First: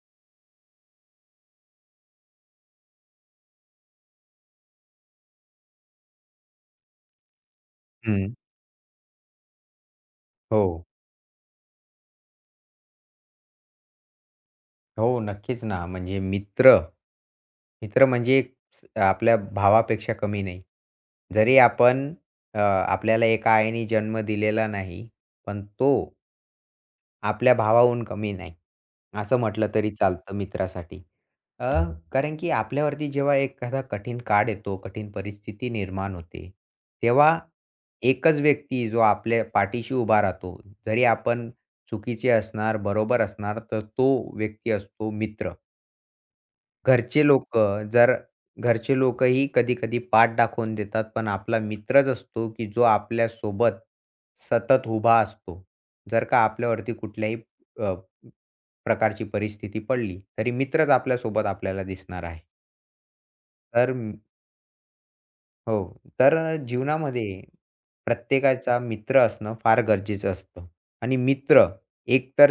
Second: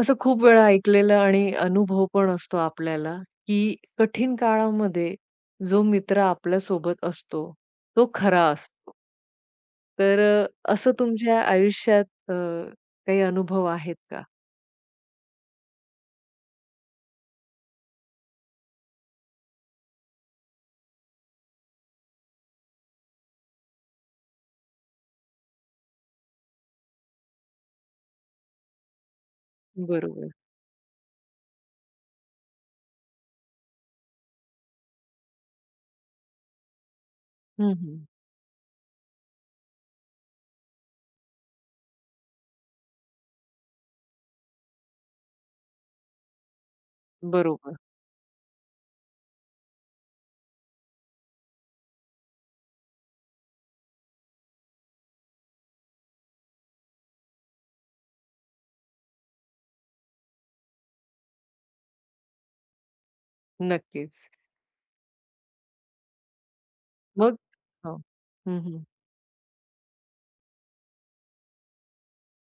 असं खूप वेळा ऐकलेलं आणि अनुभव पण असतो आपल्याला, की कठीण काळामध्ये जो मित्र आपल्या सोबत असतो, तो हं. खरा असतो. तर अ, हो, असं तुमच्या आयुष्यात अ, काही अनुभव आहेत का? हो. नक्कीच ना. म्हणजे मित्र म्हणजे एक आपल्या भावापेक्षा कमी नाही. जरी आपण आपल्याला एका आईने जन्म दिलेला नाही, पण तो आपल्या भावाहून कमी नाही, असं म्हटलं तरी बरोबर. चालतं मित्रासाठी. अ, कारण की आपल्यावरती जेव्हा एखादा कठीण काळ येतो, कठीण परिस्थिती निर्माण होते, तेव्हा हं, हं. एकच व्यक्ती जो आपल्या पाठीशी उभा राहतो, जरी आपण चुकीचे असणार, बरोबर असणार, तर तो व्यक्ती असतो मित्र. घरचे बरोबर. हं. जर घरचे लोकंही कधी-कधी पाठ दाखवून देतात, पण आपला मित्रच असतो, की जो आपल्यासोबत सतत उभा असतो. जर का आपल्यावरती कुठल्याही अ, प्रकारची परिस्थिती पडली, तरी मित्रच आपल्यासोबत आपल्याला दिसणार आहे. तर म- नक्कीच. हो. तर मग जीवनामध्ये हो. हं, प्रत्येकाचा हं. मित्र असणं फार गरजेचं असतं आणि मित्र एकतर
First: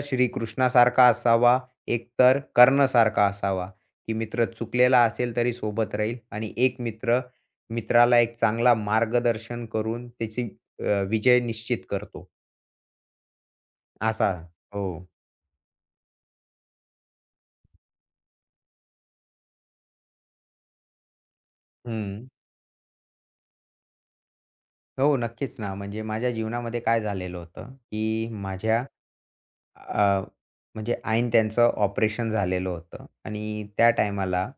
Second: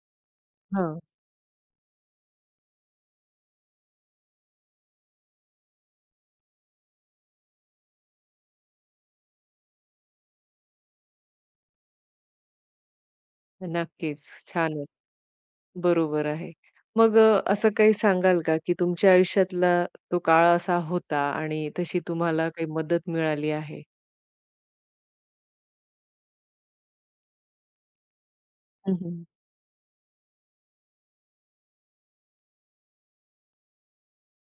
हां. श्रीकृष्णासारखा असावा, एकतर कर्णसारखा असावा, की मित्र चुकलेला असेल तरी सोबत राहील आणि एक मित्र मित्राला एक चांगला मार्गदर्शन करून त्याची विजय निश्चित करतो. नक्कीच. असा हो. छानच. बरोबर आहे. असं काही सांगाल का, की तुमच्या आयुष्यातला तो काळ असा होता आणि तशी हं. तुम्हाला काही मदत मिळाली आहे? हो, नक्कीच ना. म्हणजे माझ्या जीवनामध्ये काय झालेलं होतं, की हं, हं. अ, म्हणजे ऐन त्यांचं ऑपरेशन झालेलं होतं आणि त्या टायमाला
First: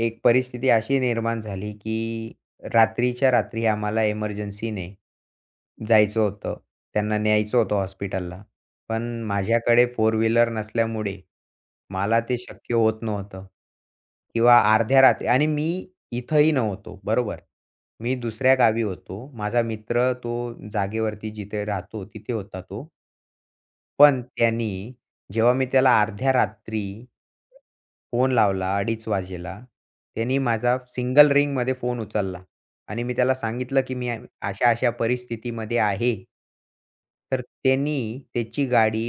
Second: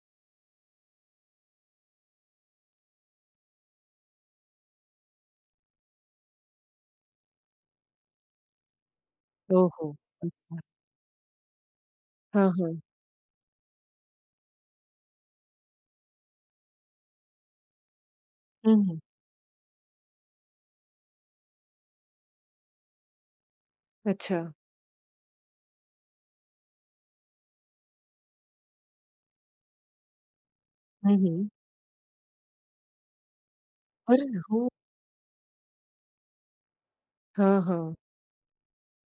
एक परिस्थिती अशी निर्माण झाली, की रात्रीच्या रात्री आम्हाला इमर्जन्सीने जायचं होतं. त्यांना न्यायचं होतं हॉस्पिटलला. पण हो, माझ्याकडे हो. फोर व्हीलर अच्छा. नसल्यामुळे मला ते हां, हां. शक्य होत नव्हतं किंवा अर्ध्या रात्री आणि मी इथंही नव्हतो, बरोबर. मी दुसऱ्या हं, गावी हं. होतो. माझा मित्र तो जागेवरती जिथे राहतो तिथे होता तो. पण अच्छा. त्यानी जेव्हा मी त्याला अर्ध्या रात्री फोन लावला 2:30 वाजेला. त्यानी माझा हं, सिंगल हं. रिंगमध्ये फोन उचलला आणि मी त्याला सांगितलं, की मी अरे हो. अशा-अशा परिस्थितीमध्ये आहे. तर हां, हां. त्यांनी त्याची गाडी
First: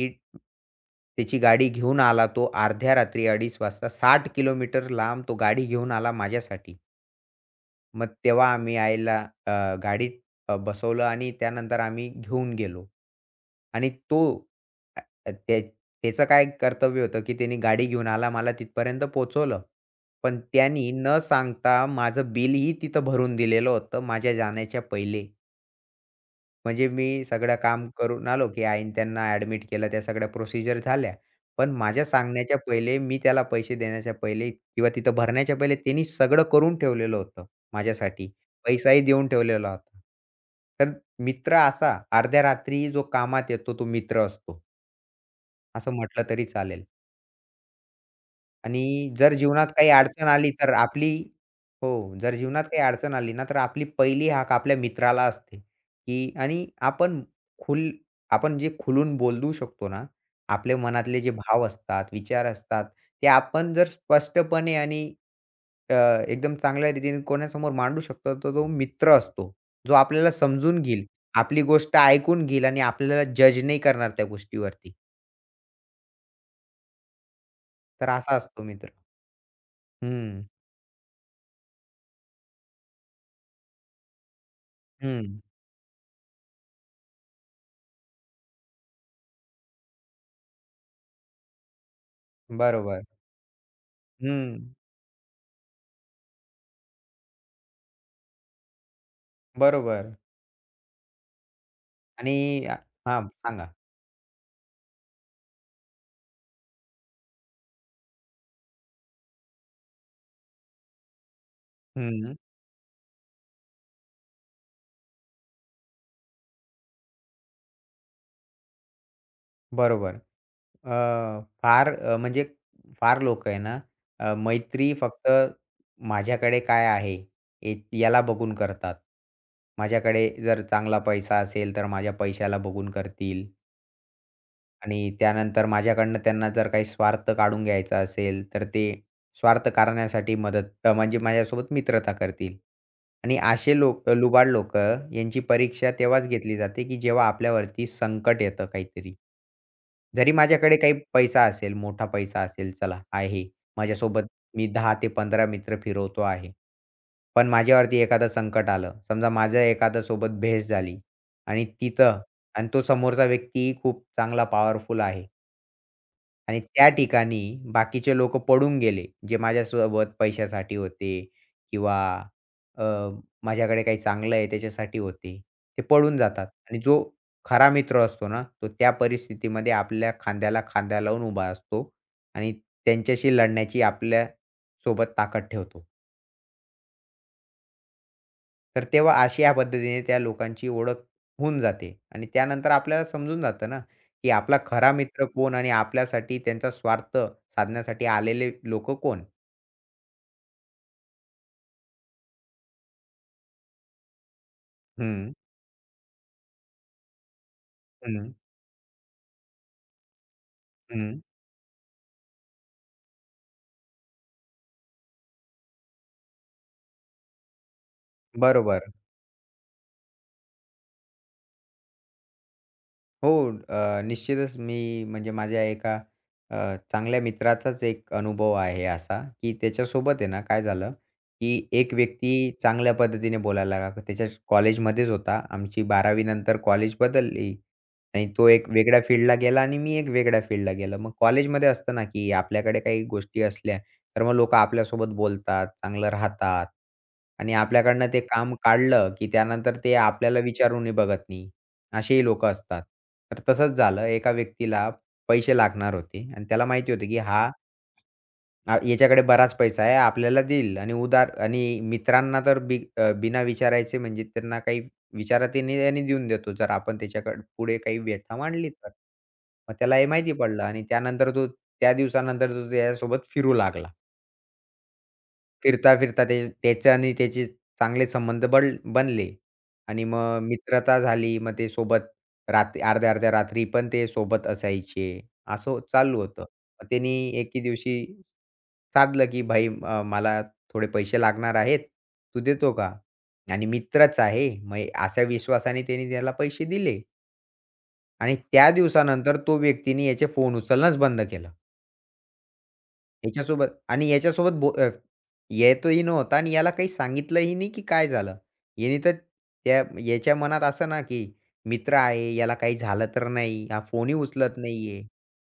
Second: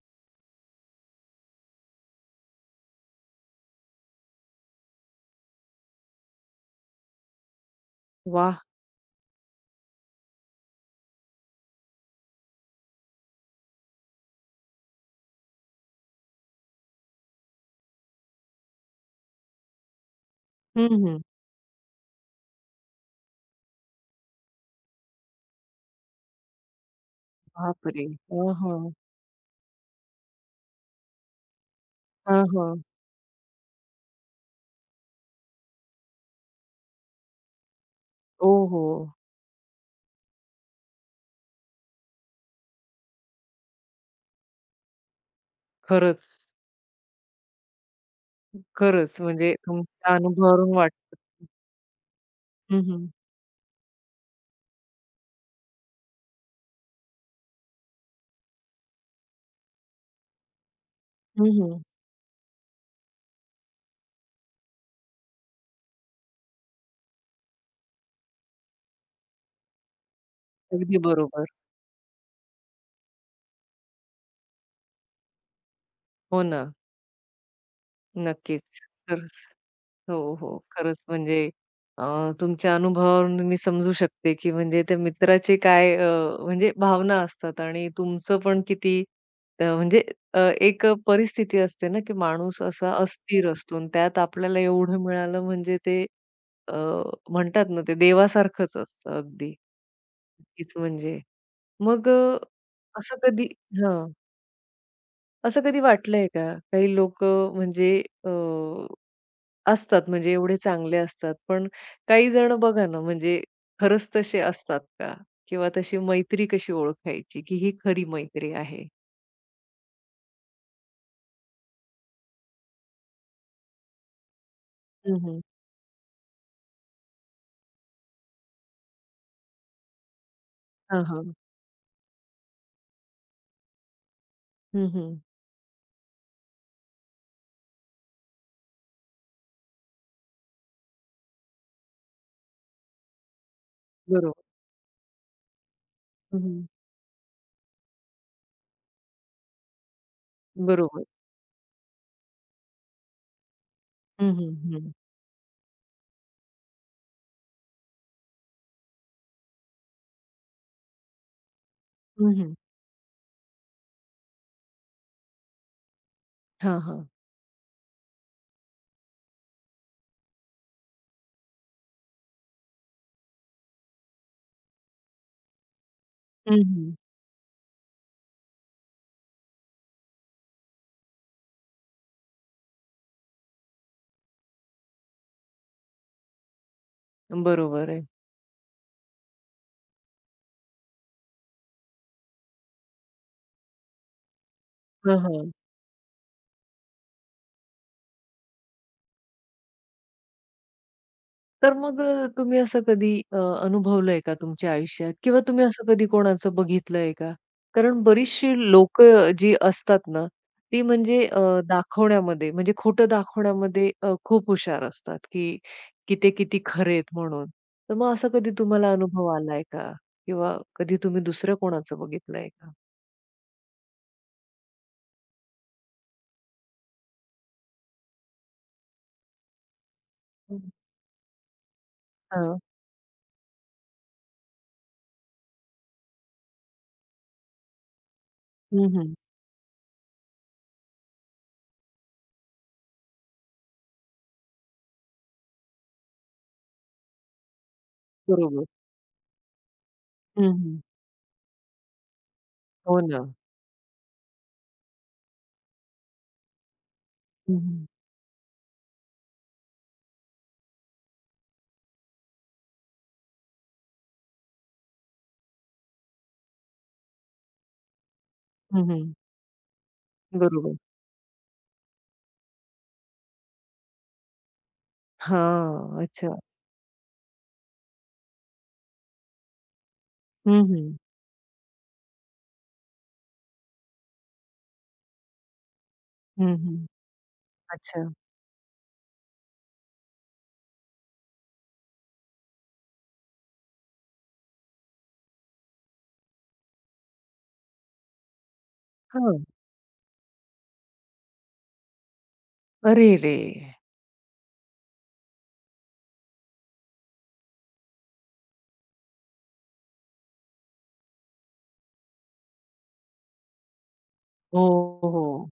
त्याची गाडी घेऊन आला तो अर्ध्या रात्री 2:30 वाजता 60 किलोमीटर लांब तो गाडी घेऊन आला माझ्यासाठी. मग तेव्हा वाह! आम्ही आईला गाडीत बसवलं आणि त्यानंतर आम्ही घेऊन गेलो. आणि तो अ, अ, त्या त्याचं काय कर्तव्य होतं, की त्याने गाडी घेऊन आला, मला तिथपर्यंत पोहोचवलं. पण हं, त्यानी न हं. सांगता माझं बिलही तिथं भरून दिलेलं होतं माझ्या जाण्याच्या पहिले. म्हणजे मी सगळं काम बापरे! करून हां, आलो, की हां. आईने त्यांना ॲडमिट केलं. त्या सगळ्या प्रोसिजर झाल्या. पण माझ्या हां, सांगण्याच्या हां. पहिले, मी त्याला पैसे देण्याच्या पहिले किंवा तिथं भरण्याच्या पहिले त्यांनी सगळं करून ठेवलेलं होतं माझ्यासाठी. ओहो! पैसाही देऊन ठेवलेला होता. तर मित्र असा अर्ध्या रात्री जो कामात येतो तो मित्र असतो, असं म्हटलं तरी खरंच, चालेल. आणि खरंच जर म्हणजे जीवनात काही तुमच्या अडचण आली तर अनुभवावरून आपली वाटतं. हो, जर जीवनात हं, काही हं. अडचण आली ना, तर आपली पहिली हाक आपल्या मित्राला असते, की आणि खुल आपण जे खुलून बोलू शकतो ना, आपले मनातले जे हं, भाव हं. असतात, विचार असतात, ते आपण जर स्पष्टपणे आणि अ, एकदम चांगल्या रीतीने कोणासमोर मांडू शकतो, तर तो मित्र असतो. जो आपल्याला समजून अगदी घेईल, बरोबर. आपली गोष्ट ऐकून घेईल आणि आपल्याला जज नाही करणार त्या गोष्टीवरती. हो ना. तर असा नक्कीच. असतो मित्र. तर हो, हं, हो. खरंच म्हणजे अ, तुमच्या अनुभवावरून मी समजू शकते, की म्हणजे त्या हं. मित्राचे काय, म्हणजे भावना असतात आणि तुमचं पण किती म्हणजे एक परिस्थिती असते ना, की माणूस असा बरोबर. अस्थिर असतो आणि त्यात हं, आपल्याला एवढं मिळालं म्हणजे ते अ, म्हणतात ना, ते देवासारखंच असतं अगदी. बरोबर नक्कीच म्हणजे. मग आणि अ, अ, असं हां, कधी सांगा. हां. असं कधी वाटलंय का? काही लोकं म्हणजे अ असतात म्हणजे एवढे चांगले असतात. पण काही हं, जण बघा ना, म्हणजे खरंच तसे असतात का? किंवा तशी मैत्री कशी ओळखायची, की ही खरी मैत्री आहे? बरोबर. अ, म्हणजे फार लोकं आहे ना, मैत्री हं, फक्त हं. माझ्याकडे काय आहे, ए याला बघून करतात. माझ्याकडे जर चांगला हां, हां. पैसा असेल, तर माझ्या पैशाला बघून करतील. हं, आणि हं. त्यानंतर माझ्याकडनं त्यांना जर काही स्वार्थ काढून घ्यायचा असेल, तर ते स्वार्थ काढण्यासाठी म्हणजे माझ्यासोबत मित्रता करतील. आणि असे लोक बरोबर. लुबाड लोक यांची परीक्षा तेव्हाच घेतली हं, जाते, की जेव्हा आपल्यावरती संकट येतं काहीतरी. जरी माझ्याकडे काही बरोबर. पैसा असेल, मोठा पैसा असेल, चला आहे. माझ्यासोबत हं, हं. मी हं. 10 ते 15 मित्र फिरवतो आहे. पण माझ्यावरती एखादं संकट आलं, समजा माझं एखाद्या सोबत भेस झाली आणि तिथं हं, हं. आणि तो समोरचा व्यक्ती खूप चांगला पॉवरफुल आहे. आणि त्या हां, ठिकाणी बाकीचे लोकं पळून गेले, जे माझ्यासोबत पैशासाठी होते किंवा अ, माझ्याकडे काही चांगलं आहे त्याच्यासाठी होते. ते पळून जातात आणि जो खरा मित्र असतो ना, तो त्या परिस्थितीमध्ये आपल्या खांद्याला खांदा लावून उभा असतो आणि त्यांच्याशी लढण्याची आपल्यासोबत ताकद ठेवतो. बरोबर आहे. तर तेव्हा अशी या पद्धतीने त्या लोकांची ओळख होऊन जाते आणि त्यानंतर आपल्याला समजून जातं ना, की आपला खरा मित्र कोण आणि आपल्यासाठी त्यांचा स्वार्थ साधण्यासाठी आलेले लोक कोण? तर मग, तुम्ही असं कधी, अनुभवलंय का तुमच्या आयुष्यात हं, किंवा तुम्ही असं कधी कोणाचं बघितलंय का? कारण हं, बरीचशी लोकं जी असतात ना, ती हं. म्हणजे, दाखवण्यामध्ये म्हणजे खोटं दाखवण्यामध्ये, खूप हुशार असतात, की की ते किती खरेत आहेत म्हणून. तर मग असा कधी बरोबर. तुम्हाला अनुभव आलाय का? किंवा कधी तुम्ही दुसरं कोणाचं बघितलंय का? हो. निश्चितच मी म्हणजे माझ्या एका अ, चांगल्या मित्राचाच एक अनुभव आहे असा, की त्याच्यासोबत आहे ना काय हं. झालं, की एक व्यक्ती हां. चांगल्या पद्धतीने बोलायला लागला. त्याच्या कॉलेजमध्येच होता. आमची 12वी नंतर कॉलेज बदलली आणि तो एक हं, वेगळ्या हं. फील्डला गेला आणि मी एक वेगळ्या फील्डला गेलो. मग कॉलेजमध्ये असतं ना, की आपल्याकडे काही गोष्टी असल्या, तर मग लोकं आपल्यासोबत बोलतात, चांगलं राहतात आणि आपल्याकडनं ते काम बरोबर. काढलं, की त्यानंतर ते आपल्याला हं, हं. विचारूनही बघत नाही. असेही लोकं असतात. हो ना. तर तसंच झालं एका व्यक्तीला पैसे लागणार होते आणि त्याला माहिती होतं की हं, हं. याच्याकडे बराच पैसा आहे आपल्याला देईल आणि उधार आणि मित्रांना तर बिना विचारायचे म्हणजे त्यांना काही विचारतही नाही आणि देऊन देतो जर आपण त्याच्याकडे पुढे काही व्यथा मांडली हं, तर. हं. मग त्याला हे माहिती पडलं बरोबर. आणि त्यानंतर त्या दिवसानंतर तो त्याच्यासोबत फिरू लागला. हां. फिरता-फिरता ते अच्छा. त्याचे आणि त्याचे चांगले संबंध बनले. आणि मग हं, हं. मित्रता झाली. मग ते सोबत रात्री अर्ध्या-अर्ध्या रात्री पण ते सोबत असायचे. असं चालू होतं. हं, मग त्यांनी एके दिवशी अच्छा. साधलं, की "भाई मला थोडे पैसे लागणार आहेत. तू देतो का?" आणि मित्रच आहे. मग अशा विश्वासाने त्याने त्याला पैसे दिले. आणि त्या दिवसानंतर हां. तो व्यक्तीने याचे फोन उचलणंच बंद केलं. अरे रे! ह्याच्यासोबत आणि येतही नव्हता आणि याला काही सांगितलंही नाही, की काय झालं. याने तर त्या याच्या मनात असं ना, की मित्र आहे, याला काही झालं तर नाही, हा फोनही उचलत हो, नाहीये. हो.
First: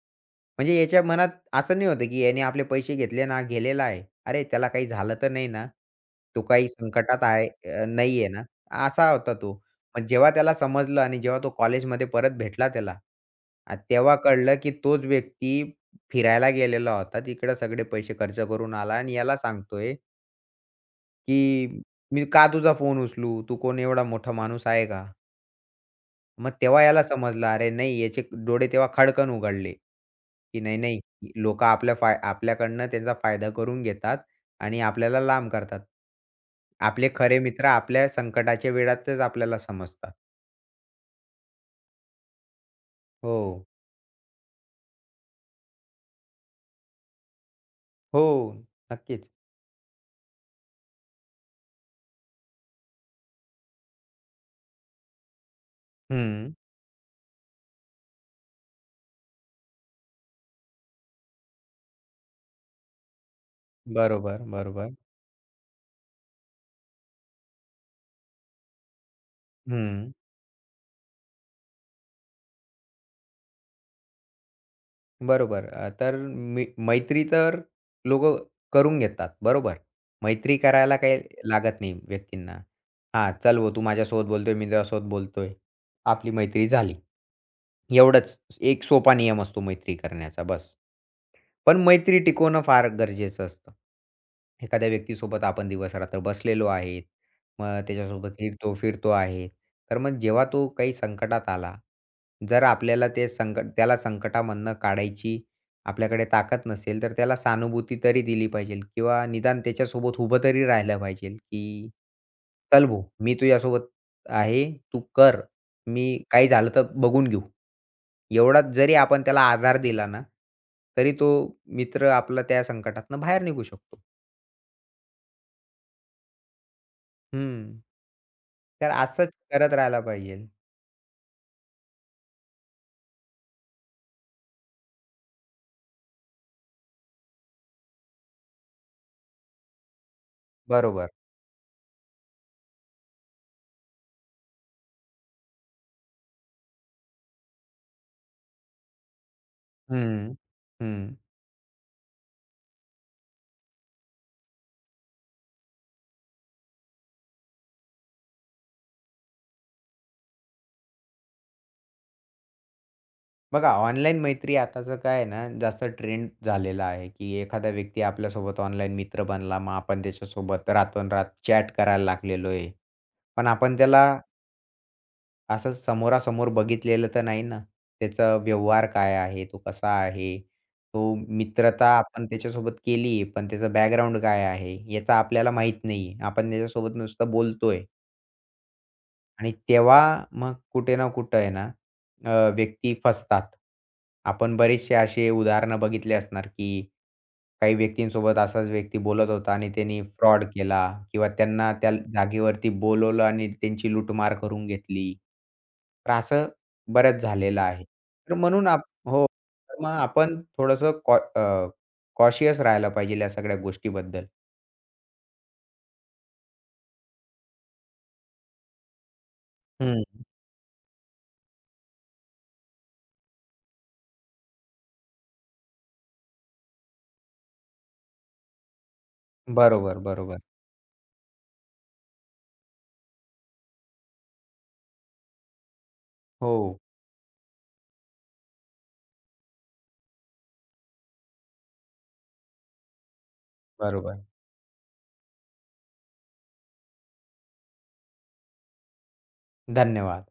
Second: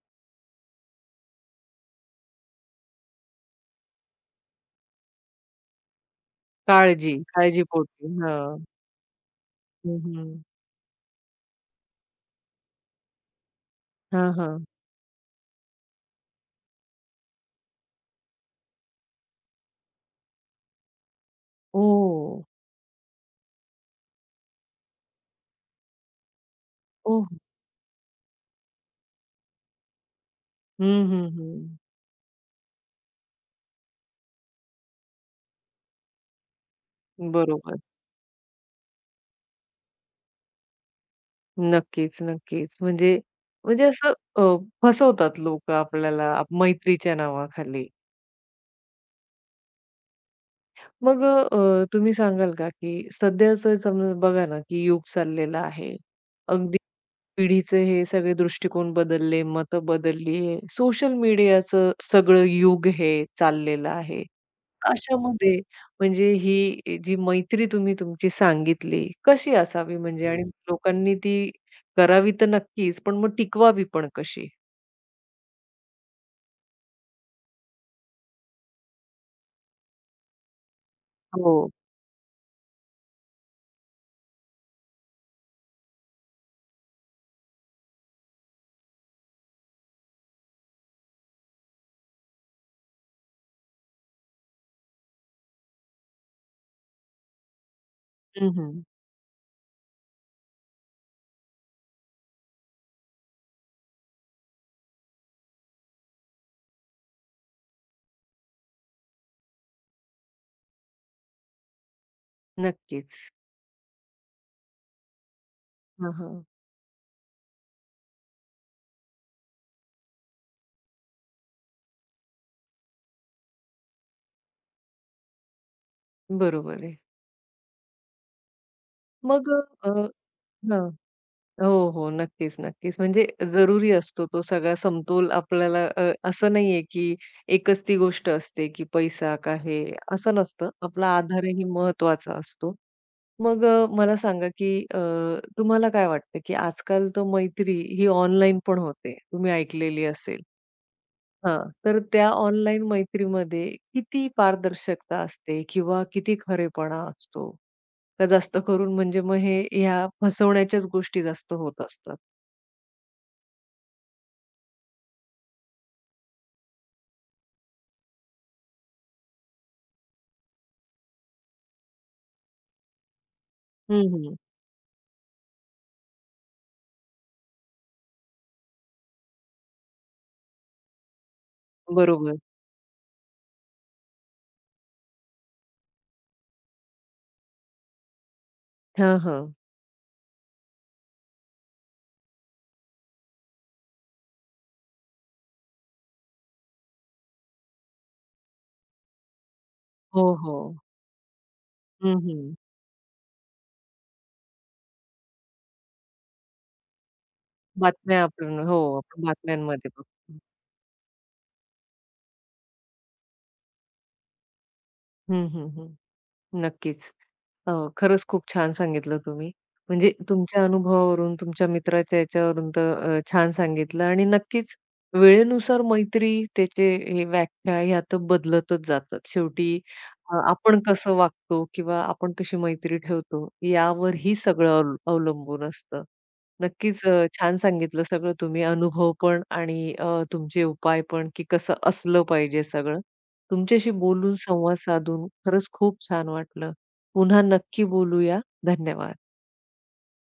म्हणजे याच्या मनात असं नाही होतं, की याने आपले पैसे घेतले ना, गेलेला आहे. अरे, त्याला काही झालं तर नाही ना? तो काही काळजी, संकटात आहे काळजीपोटी. नाही ना? हां. असा होता तो. हं, पण जेव्हा हं. त्याला समजलं आणि जेव्हा तो कॉलेजमध्ये परत भेटला त्याला, तेव्हा हां, कळलं, हां. की तोच व्यक्ती फिरायला गेलेला होता. तिकडं सगळे पैसे खर्च करून आला आणि याला सांगतोय, की "मी ओह! का तुझा फोन उचलू? तू कोण एवढा मोठा माणूस आहे का?" मग तेव्हा याला ओह! समजलं, अरे नाही याचे डोळे तेव्हा खडकन उघडले, की नाही, नाही हं, हं, लोकं हं. आपल्या फाय आपल्याकडनं त्यांचा फायदा करून घेतात आणि आपल्याला लांब करतात. आपले खरे मित्र बरोबर. आपल्या संकटाच्या वेळातच आपल्याला समजतात. नक्कीच, नक्कीच. म्हणजे हो. म्हणजे असं अ, फसवतात लोकं आपल्याला आप मैत्रीच्या नावाखाली. हो. नक्कीच. मग, तुम्ही सांगाल का, की सध्याचं समजा बघा ना, की युग चाललेलं आहे. हं. अगदी पिढीचे हे सगळे दृष्टिकोन बदलले, मतं बदलली आहे. सोशल मीडियाचं सगळं युग हे चाललेलं आहे. बरोबर, बरोबर. अशामध्ये म्हणजे ही जी मैत्री तुम्ही तुमची सांगितली, कशी असावी हं. म्हणजे आणि लोकांनी ती करावी तर नक्कीच, पण मग टिकवावी पण कशी? बरोबर. तर मी मैत्री तर लोकं करून घेतात, बरोबर. मैत्री करायला काही हो. लागत नाही व्यक्तींना. हां, "चल भाऊ, तू माझ्यासोबत बोलतोय, मी तुझ्यासोबत बोलतोय. आपली मैत्री झाली." एवढंच. एक सोपा नियम असतो मैत्री करण्याचा, बस. पण मैत्री टिकवणं फार गरजेचं असतं. एखाद्या व्यक्तीसोबत आपण दिवस-रात्र बसलेलो आहे. मग त्याच्यासोबत हं, हं. हिंडतो-फिरतो आहे. तर मग जेव्हा तो काही संकटात आला, जर आपल्याला ते संकट त्याला संकटामधनं काढायची आपल्याकडे ताकद नसेल, तर त्याला सहानुभूती तरी दिली पाहिजे किंवा निदान त्याच्यासोबत उभं तरी राहिलं पाहिजे, की "चल भाऊ, नक्कीच. मी तुझ्यासोबत आहे. तू कर. हां, मी हां. काही झालं तर बघून घेऊ." एवढा जरी आपण त्याला आधार दिला ना, तरी तो मित्र आपला त्या संकटातनं बाहेर निघू शकतो. बरोबर आहे. हं. तर असंच मग करत अ, राहायला पाहिजे. हां. हो, हो. नक्कीच, नक्कीच. म्हणजे जरुरी असतो तो सगळा समतोल आपल्याला, असं नाहीये, की एकच ती गोष्ट असते, की पैसा का हे, असं नसतं. आपला बरोबर. आधारही महत्त्वाचा असतो. मग, मला सांगा, की, तुम्हाला काय वाटतं, की आजकाल तर मैत्री ही ऑनलाईन पण होते. तुम्ही ऐकलेली हं, असेल. हं. हां. तर त्या ऑनलाईन मैत्रीमध्ये किती पारदर्शकता असते किंवा किती खरेपणा असतो? का जास्त करून म्हणजे मग हे ह्या फसवण्याच्याच गोष्टी जास्त होत असतात? बघा ऑनलाईन मैत्री आताचं काय आहे ना, जास्त ट्रेंड झालेला आहे, की एखादा व्यक्ती आपल्यासोबत ऑनलाईन मित्र बनला, मग आपण त्याच्यासोबत रातोनरात चॅट करायला लागलेलो आहे. पण आपण हं, त्याला हं. असं समोरासमोर बघितलेलं तर नाही ना. त्याचा व्यवहार काय आहे? तो कसा आहे? तो मित्रता आपण बरोबर. त्याच्यासोबत केली, पण त्याचा बॅकग्राऊंड काय आहे? याचा आपल्याला माहीत नाहीये. आपण त्याच्यासोबत नुसतं बोलतोय हां, हां. आणि तेव्हा मग कुठे ना कुठे आहे ना, व्यक्ती फसतात. आपण बरेचसे असे उदाहरणं बघितले असणार, की काही व्यक्तींसोबत असाच व्यक्ती बोलत होता आणि त्यांनी हो, फ्रॉड हो. केला किंवा त्यांना त्या हं, हं. जागेवरती बोलवलं आणि त्यांची लूटमार करून घेतली. तर असं बऱ्याच झालेलं आहे. बातम्या तर आपण म्हणून हो, आप आपण हो. तर बातम्यांमध्ये मग बघतो. आपण थोडंसं कॉशियस राहायला पाहिजे या सगळ्या गोष्टीबद्दल. हं, हं, हं. नक्कीच. हो, खरंच खूप छान सांगितलं तुम्ही. म्हणजे हं. तुमच्या अनुभवावरून, तुमच्या मित्राच्या याच्यावरून तर, छान सांगितलं आणि नक्कीच वेळेनुसार मैत्री, त्याचे हे व्याख्या ह्या तर बदलतच जातात. शेवटी बरोबर, अ, बरोबर. आपण कसं वागतो किंवा आपण कशी मैत्री ठेवतो यावर ही सगळं अव अवलंबून असतं. हो, नक्कीच, छान सांगितलं सगळं तुम्ही अनुभव पण आणि, तुमचे उपाय पण की कसं असलं पाहिजे सगळं. तुमच्याशी बरोबर. बोलून, संवाद साधून खरंच खूप छान वाटलं. पुन्हा नक्की बोलूया. धन्यवाद. धन्यवाद.